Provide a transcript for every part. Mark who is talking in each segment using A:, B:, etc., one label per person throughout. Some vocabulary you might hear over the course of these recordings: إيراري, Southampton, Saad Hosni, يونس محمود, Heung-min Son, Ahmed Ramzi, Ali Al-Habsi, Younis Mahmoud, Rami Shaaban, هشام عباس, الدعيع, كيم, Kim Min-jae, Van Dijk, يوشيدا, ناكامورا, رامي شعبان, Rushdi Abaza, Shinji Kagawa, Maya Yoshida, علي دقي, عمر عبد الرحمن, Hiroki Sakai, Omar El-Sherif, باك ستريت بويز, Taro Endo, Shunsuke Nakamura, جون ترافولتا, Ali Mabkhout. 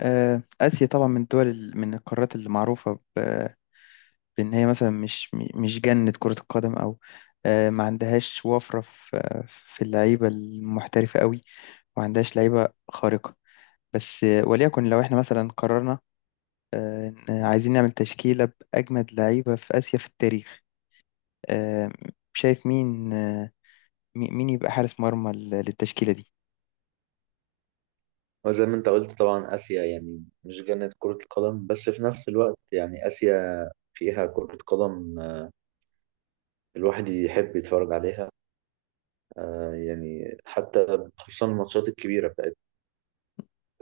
A: آسيا طبعا من الدول من القارات اللي معروفة بإن هي مثلا مش جنة كرة القدم أو ما عندهاش وفرة في اللعيبة المحترفة قوي، وما عندهاش لعيبة خارقة. بس وليكن لو احنا مثلا قررنا إن عايزين نعمل تشكيلة بأجمد لعيبة في آسيا في التاريخ، آه، شايف مين مين يبقى حارس مرمى للتشكيلة دي؟
B: وزي ما انت قلت طبعا آسيا يعني مش جنة كرة القدم، بس في نفس الوقت يعني آسيا فيها كرة قدم الواحد يحب يتفرج عليها. يعني حتى خصوصا الماتشات الكبيرة بتاعت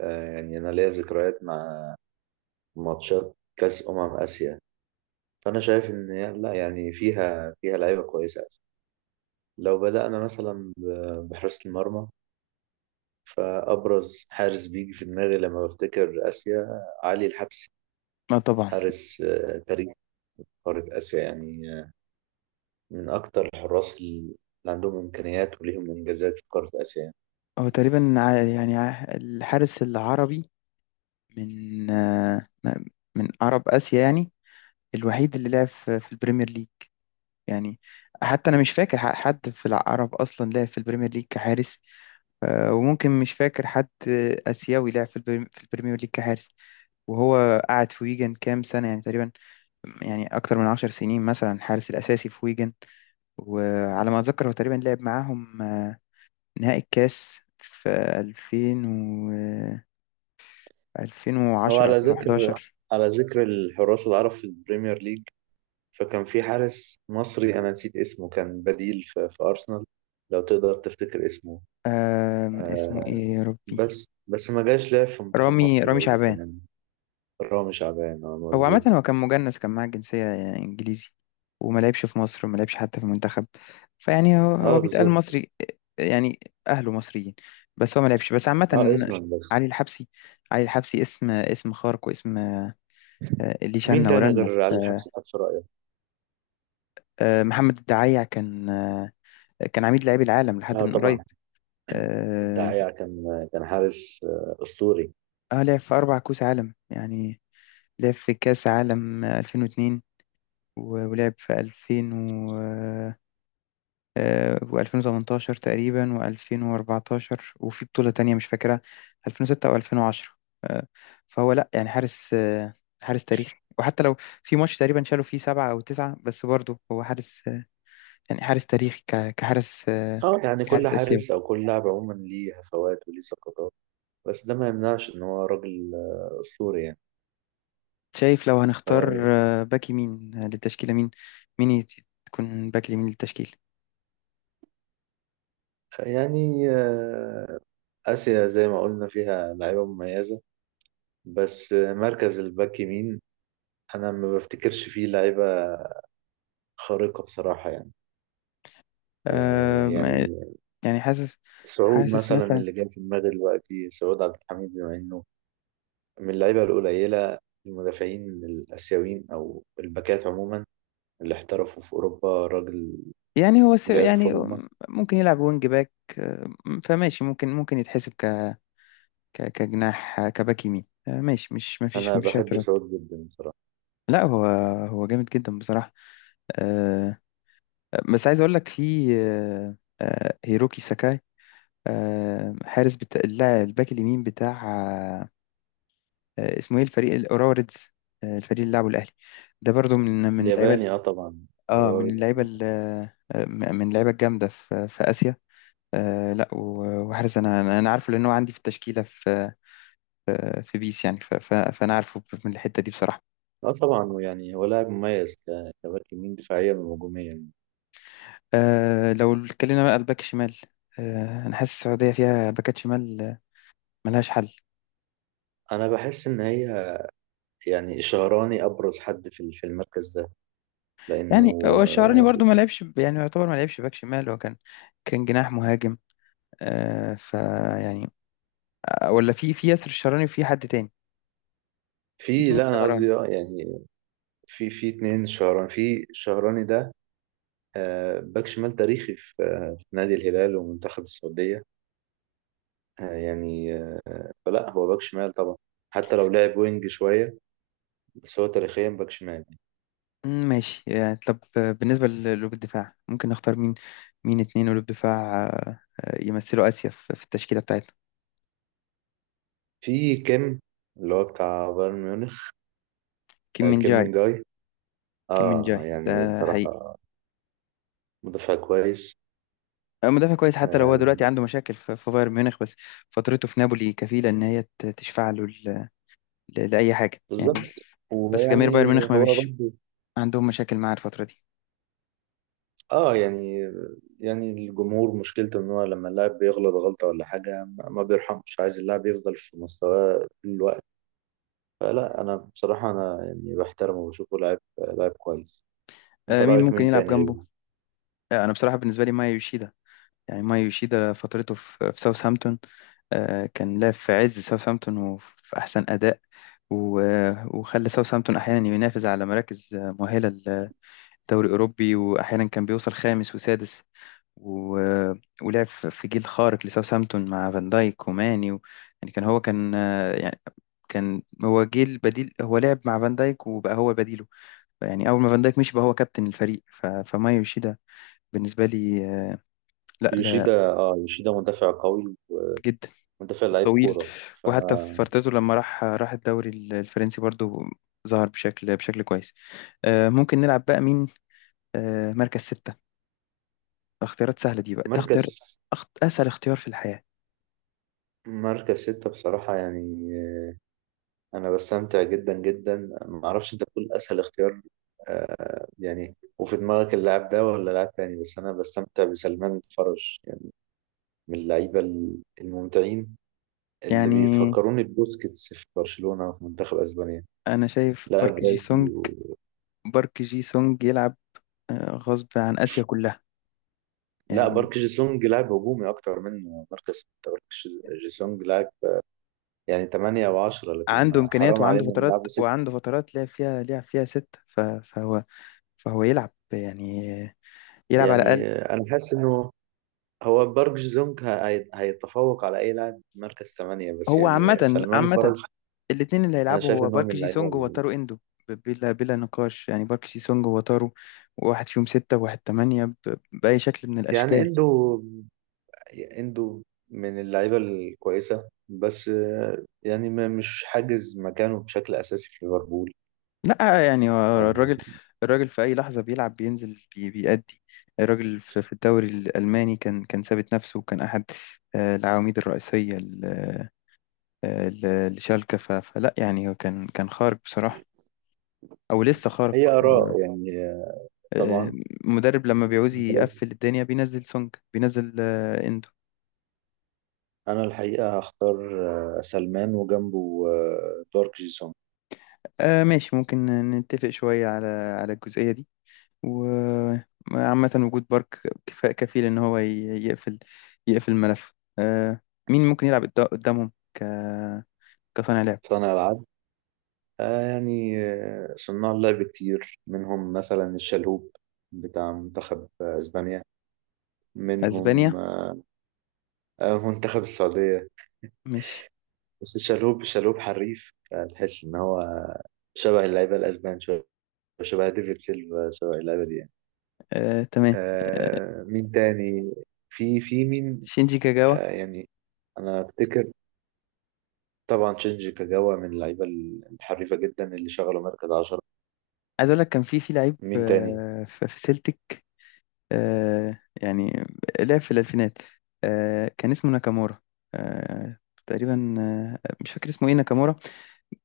B: يعني أنا ليا ذكريات مع ماتشات كأس أمم آسيا. فأنا شايف إن لا يعني فيها لعيبة كويسة آسيا. لو بدأنا مثلا بحراسة المرمى، فأبرز حارس بيجي في دماغي لما بفتكر آسيا علي الحبسي.
A: اه، طبعا.
B: حارس تاريخي، قارة آسيا يعني، من أكتر الحراس اللي عندهم إمكانيات وليهم إنجازات في قارة آسيا يعني.
A: هو تقريبا يعني الحارس العربي من آه، من عرب آسيا يعني، الوحيد اللي لعب في البريمير ليج. يعني حتى أنا مش فاكر حد في العرب أصلا لعب في البريمير ليج كحارس، وممكن مش فاكر حد آسيوي لعب في البريمير ليج كحارس. وهو قعد في ويجن كام سنة يعني، تقريبا يعني أكتر من 10 سنين مثلا حارس الأساسي في ويجن. وعلى ما أتذكر هو تقريبا لعب معاهم نهائي الكاس في 2000 و
B: هو
A: 2010
B: على ذكر
A: 2011.
B: على ذكر الحراس العرب في البريمير ليج، فكان في حارس مصري أنا نسيت اسمه، كان بديل في أرسنال. لو تقدر تفتكر اسمه.
A: اسمه
B: آه.
A: ايه يا ربي؟
B: بس ما جاش لعب في منتخب
A: رامي
B: مصر
A: رامي
B: برضه
A: شعبان.
B: يعني. رامي شعبان،
A: هو عامة
B: مظبوط.
A: هو كان مجنس، كان معاه الجنسية إنجليزي، وما لعبش في مصر وما لعبش حتى في المنتخب. فيعني هو
B: اه
A: بيتقال
B: بالظبط.
A: مصري يعني، أهله مصريين بس هو ما لعبش، بس عامة.
B: اه اسما بس.
A: علي الحبسي. اسم خارق واسم اللي
B: مين
A: شنا
B: تاني
A: ورنا
B: غير
A: في.
B: علي الحبس ده في رأيك؟
A: محمد الدعيع كان كان عميد لاعبي العالم لحد
B: اه
A: من قريب.
B: طبعا.
A: اه.
B: الدعيع كان، كان حارس أسطوري.
A: لعب في 4 كأس عالم يعني، لعب في كأس عالم 2002 و- ولعب في 2000، و2018 تقريبا و2014، وفي بطولة تانية مش فاكرها، 2006 او 2010. آه، فهو لا يعني حارس حارس تاريخي. وحتى لو في ماتش تقريبا شالوا فيه 7 او 9، بس برضه هو حارس يعني حارس تاريخي ك- كحارس آه،
B: اه يعني كل
A: كحارس اسيوي.
B: حارس او كل لاعب عموما ليه هفوات وليه سقطات، بس ده ما يمنعش ان هو راجل اسطوري يعني.
A: شايف لو هنختار باك يمين للتشكيلة، مين مين يت- تكون باك يمين للتشكيل؟
B: يعني اسيا زي ما قلنا فيها لعيبه مميزه، بس مركز الباك يمين انا ما بفتكرش فيه لعيبه خارقه بصراحه يعني.
A: آه، ما-
B: يعني
A: يعني حاسس،
B: سعود مثلا
A: مثلا
B: اللي جاي في دماغي دلوقتي، سعود عبد الحميد، بما انه من اللعيبه القليله، المدافعين الاسيويين او الباكات عموما اللي احترفوا في اوروبا. راجل
A: يعني
B: لعب في
A: يعني
B: روما.
A: ممكن يلعب وينج باك، آه، فماشي، ممكن يتحسب كجناح، كباك يمين، ماشي، مش ما فيش
B: انا
A: ما فيش
B: بحب
A: اعتراض.
B: سعود جدا بصراحه.
A: لا، هو جامد جدا بصراحة. آه، بس عايز اقول لك في هيروكي ساكاي، حارس بتاع اللاعب الباك اليمين بتاع اسمه ايه، الفريق الاوراوا ريدز، الفريق اللي لعبه الاهلي. ده برضو من اللعيبه ال-
B: الياباني اه طبعا.
A: اه من
B: إيراري
A: اللعيبه
B: مثلاً.
A: ال- آه، من اللعيبه الجامده في اسيا. لا، و- وحارس انا أنا عارفه لان هو عندي في التشكيله في بيس، يعني ف- ف- فانا عارفه من الحته دي بصراحه.
B: اه طبعا، ويعني هو لاعب مميز كباك يمين دفاعيا وهجوميا.
A: لو اتكلمنا بقى على الباك الشمال، انا حاسس السعوديه فيها باكات شمال ملهاش حل.
B: انا بحس ان هي يعني شهراني ابرز حد في المركز ده لانه
A: يعني هو الشعراني
B: آه،
A: برضو ما لعبش يعني يعتبر ما لعبش باك شمال، هو كان جناح مهاجم آه ف يعني، ولا في ياسر الشعراني وفي حد تاني، في
B: في،
A: اتنين.
B: لا انا قصدي يعني في، في اتنين شهراني، في شهراني ده باك شمال تاريخي في في نادي الهلال ومنتخب السعوديه، آه، يعني آه، فلا هو باك شمال طبعا، حتى لو لعب وينج شويه، بس هو تاريخيا باك شمال.
A: ماشي يعني، طب بالنسبة لقلوب الدفاع ممكن نختار مين؟ اتنين قلوب دفاع يمثلوا آسيا في التشكيلة بتاعتنا.
B: في كيم اللي هو بتاع بايرن ميونخ.
A: كيم من
B: كيم من
A: جاي
B: جاي،
A: كيم من
B: اه
A: جاي
B: يعني
A: ده حقيقي،
B: بصراحة مدافع كويس.
A: مدافع كويس، حتى لو هو دلوقتي
B: آه
A: عنده مشاكل في بايرن ميونخ، بس فترته في نابولي كفيلة إن هي تشفع له ل- ل- لأي حاجة يعني.
B: بالظبط.
A: بس جماهير بايرن
B: ويعني
A: ميونخ ما
B: هو
A: بيش
B: برضه.
A: عندهم مشاكل معاه الفترة دي.
B: اه يعني، يعني الجمهور مشكلته ان هو لما اللاعب بيغلط غلطة ولا حاجة ما بيرحمش، عايز اللاعب يفضل في مستواه طول الوقت. فلا انا بصراحة انا يعني بحترمه وبشوفه لاعب، لاعب كويس. انت
A: مين
B: رأيك
A: ممكن
B: مين
A: يلعب
B: تاني غيره؟
A: جنبه؟ أنا بصراحة بالنسبة لي مايا يوشيدا. يعني مايا يوشيدا فترته في ساوثهامبتون، كان لاعب في عز ساوثهامبتون وفي أحسن أداء، و- وخلى ساوثهامبتون أحيانا ينافس على مراكز مؤهلة للدوري الأوروبي، وأحيانا كان بيوصل خامس وسادس، و- ولعب في جيل خارق لساوثهامبتون مع فان دايك وماني و... يعني يعني كان هو جيل بديل، هو لعب مع فان دايك وبقى هو بديله. يعني أول ما فان دايك مشي بقى هو كابتن الفريق، ف... فمايو يوشيدا بالنسبة لي لا، لا،
B: يوشيدا، اه يوشيدا مدافع قوي،
A: جدا،
B: مدافع لعيب
A: طويل.
B: كورة.
A: وحتى في
B: فانا
A: فترته لما راح الدوري الفرنسي برضو ظهر بشكل كويس. ممكن نلعب بقى مين مركز ستة؟ ده اختيارات سهلة دي، بقى ده اختيار
B: مركز
A: أسهل اختيار في الحياة.
B: مركز ستة بصراحة يعني أنا بستمتع جدا جدا، معرفش أنت بتقول أسهل اختيار. يعني وفي دماغك اللاعب ده ولا لاعب تاني، بس أنا بستمتع بسلمان فرج يعني، من اللعيبة الممتعين اللي
A: يعني
B: بيفكروني ببوسكيتس في برشلونة في منتخب أسبانيا.
A: أنا شايف
B: لاعب راسي و...
A: بارك جي سونج يلعب غصب عن آسيا كلها،
B: لا
A: يعني
B: بارك جيسونج لاعب هجومي أكتر منه مركز ستة. بارك جيسونج لاعب يعني تمانية أو عشرة، لكن
A: عنده إمكانيات
B: حرام
A: وعنده
B: علينا
A: فترات،
B: نلعبه ستة.
A: لعب فيها، ستة، ف... فهو يلعب يعني يلعب على
B: يعني
A: الأقل.
B: أنا حاسس إنه هو بارك جي سونج هيتفوق على اي لاعب في مركز ثمانية، بس
A: هو
B: يعني
A: عامة،
B: سلمان فرج.
A: الاتنين اللي
B: انا
A: هيلعبوا
B: شايف
A: هو
B: ان هو
A: بارك جي سونج وتارو إندو، بلا نقاش يعني. بارك جي سونج وتارو، واحد فيهم ستة وواحد تمانية، ب... بأي شكل من
B: يعني
A: الأشكال.
B: عنده من اللعيبه الكويسه، بس يعني مش حاجز مكانه بشكل اساسي في ليفربول.
A: لا يعني هو
B: آه،
A: الراجل، في اي لحظه بيلعب بينزل بيأدي. الراجل في الدوري الالماني كان ثابت نفسه، وكان احد العواميد الرئيسيه ل- آه، ل- لشالكه، ف- فلا يعني هو كان خارق بصراحه، او لسه خارق.
B: هي اراء يعني،
A: آه،
B: طبعا.
A: مدرب لما بيعوز
B: بس
A: يقفل الدنيا بينزل سونج، بينزل اندو.
B: انا الحقيقه هختار سلمان وجنبه بارك جي سونج.
A: ماشي، ممكن نتفق شويه على الجزئيه دي. وعامة وجود بارك كفاء كفيل إن هو يقفل يقفل الملف. آه، مين ممكن يلعب قدامهم ك... كصانع لعب؟
B: صانع العاب، آه يعني صناع لعب كتير منهم مثلا الشلهوب بتاع منتخب اسبانيا، منهم
A: أسبانيا،
B: منتخب السعودية.
A: ماشي.
B: بس الشلهوب، الشلهوب حريف، تحس ان هو شبه اللعيبة الاسبان شوية، شبه ديفيد سيلفا، شبه اللعيبة دي يعني.
A: تمام. آه،
B: آه مين تاني، في في مين.
A: شينجي كاجاوا.
B: آه يعني انا افتكر طبعا تشينجي كاجاوا من اللعيبة الحريفة جدا اللي شغلوا مركز عشرة.
A: عايز أقول لك كان في لعيب
B: مين تاني.
A: في سيلتيك، يعني لعب في الألفينات، كان اسمه ناكامورا آه، تقريبا. مش فاكر اسمه إيه، ناكامورا.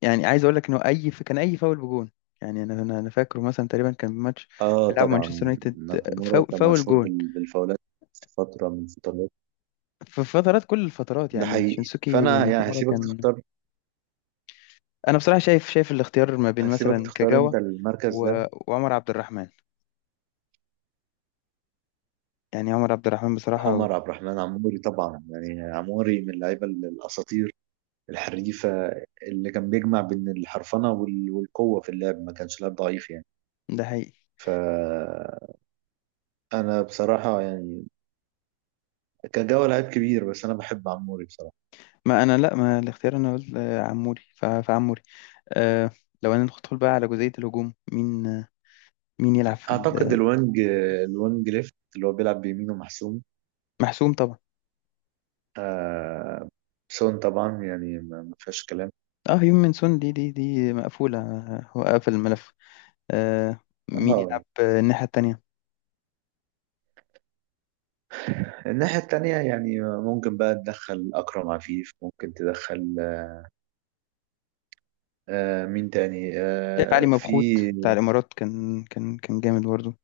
A: يعني عايز اقول لك انه اي، كان اي فاول بجون. يعني انا أنا فاكره مثلا تقريبا كان ماتش
B: اه
A: بيلعب مانشستر
B: طبعا
A: يونايتد،
B: ناكامورا
A: فاول,
B: كان
A: فاول
B: مشهور
A: جون.
B: بالفاولات في فترة من فترات.
A: في فترات، كل الفترات
B: ده
A: يعني
B: حقيقي،
A: شينسوكي
B: فانا يعني
A: ناكامورا
B: هسيبك
A: كان.
B: تختار،
A: انا بصراحه شايف، الاختيار ما بين
B: هسيبك
A: مثلا
B: تختار
A: كاجاوا
B: انت المركز
A: و...
B: ده.
A: وعمر عبد الرحمن، يعني عمر عبد الرحمن بصراحه.
B: عمر عبد الرحمن عموري طبعا، يعني عموري من اللعيبة الاساطير الحريفة، اللي كان بيجمع بين الحرفنة والقوة في اللعب، ما كانش لاعب ضعيف يعني.
A: ده حقيقي.
B: ف انا بصراحة يعني كان جوه لعيب كبير، بس انا بحب عموري بصراحة.
A: ما انا لا، ما الاختيار انا قلت عموري، ف... فعموري. أه. لو انا ندخل بقى على جزئيه الهجوم، مين مين يلعب في
B: اعتقد الوينج، الوينج ليفت اللي هو بيلعب بيمينه محسوم.
A: محسوم طبعا.
B: آه سون طبعا، يعني ما فيهاش كلام.
A: اه، هيومن سون دي، مقفوله، هو قفل الملف. آه مين يلعب
B: اه
A: الناحية التانية؟
B: الناحية التانية يعني ممكن بقى تدخل أكرم عفيف، ممكن تدخل آه مين تاني،
A: شايف علي
B: آه في
A: مبخوت بتاع الإمارات، كان جامد برضه.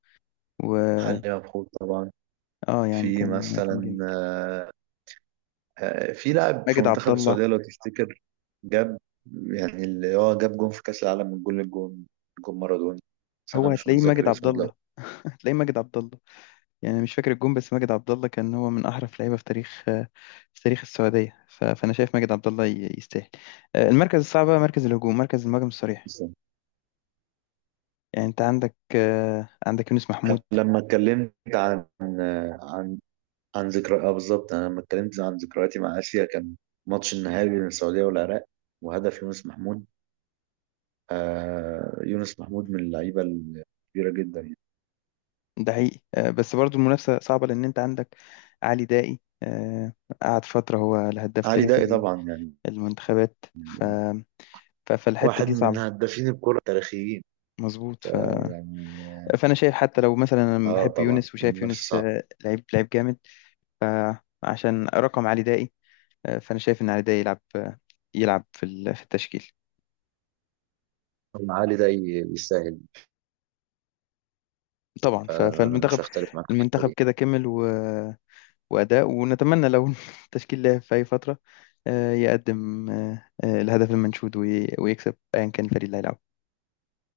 A: و
B: علي مبخوت طبعا.
A: اه، يعني
B: في
A: كان
B: مثلا
A: جامد.
B: في لاعب في
A: ماجد عبد
B: منتخب
A: الله.
B: السعودية لو تفتكر جاب، يعني اللي هو جاب جون في كأس العالم من جول الجون، جون مارادوني، بس أنا
A: هو
B: مش
A: هتلاقيه ماجد
B: متذكر
A: عبد
B: اسمه دلوقتي.
A: الله، هتلاقيه ماجد عبد الله. يعني مش فاكر الجون، بس ماجد عبد الله كان هو من أحرف لعيبة في تاريخ في تاريخ السعودية، ف... فأنا شايف ماجد عبد الله يستاهل. المركز الصعب بقى مركز الهجوم، مركز المهاجم الصريح. يعني أنت عندك عندك يونس محمود.
B: لما اتكلمت عن، عن ذكرى، اه بالظبط، انا لما اتكلمت عن ذكرياتي مع اسيا كان ماتش النهائي بين السعوديه والعراق وهدف يونس محمود. آه يونس محمود من اللعيبه الكبيره جدا يعني.
A: ده حقيقي، بس برضو المنافسة صعبة، لأن أنت عندك علي دائي قعد فترة هو الهداف
B: علي
A: تاريخ
B: دقي طبعا، يعني
A: المنتخبات، ف... ف- فالحتة
B: واحد
A: دي
B: من
A: صعبة.
B: هدافين الكره التاريخيين
A: مظبوط، ف...
B: يعني.
A: فأنا شايف، حتى لو مثلا أنا
B: اه
A: بحب
B: طبعا
A: يونس وشايف يونس
B: المنافسه
A: لعيب جامد، عشان رقم علي دائي، فأنا شايف إن علي دائي يلعب يلعب في التشكيل.
B: صعبه، علي دقي يستاهل.
A: طبعا، ف...
B: فعلا انا مش
A: فالمنتخب
B: هختلف معاك في الحته دي.
A: كده كمل و... وأداء، ونتمنى لو التشكيل لعب في أي فترة يقدم الهدف المنشود وي- ويكسب أيا كان الفريق اللي هيلعب.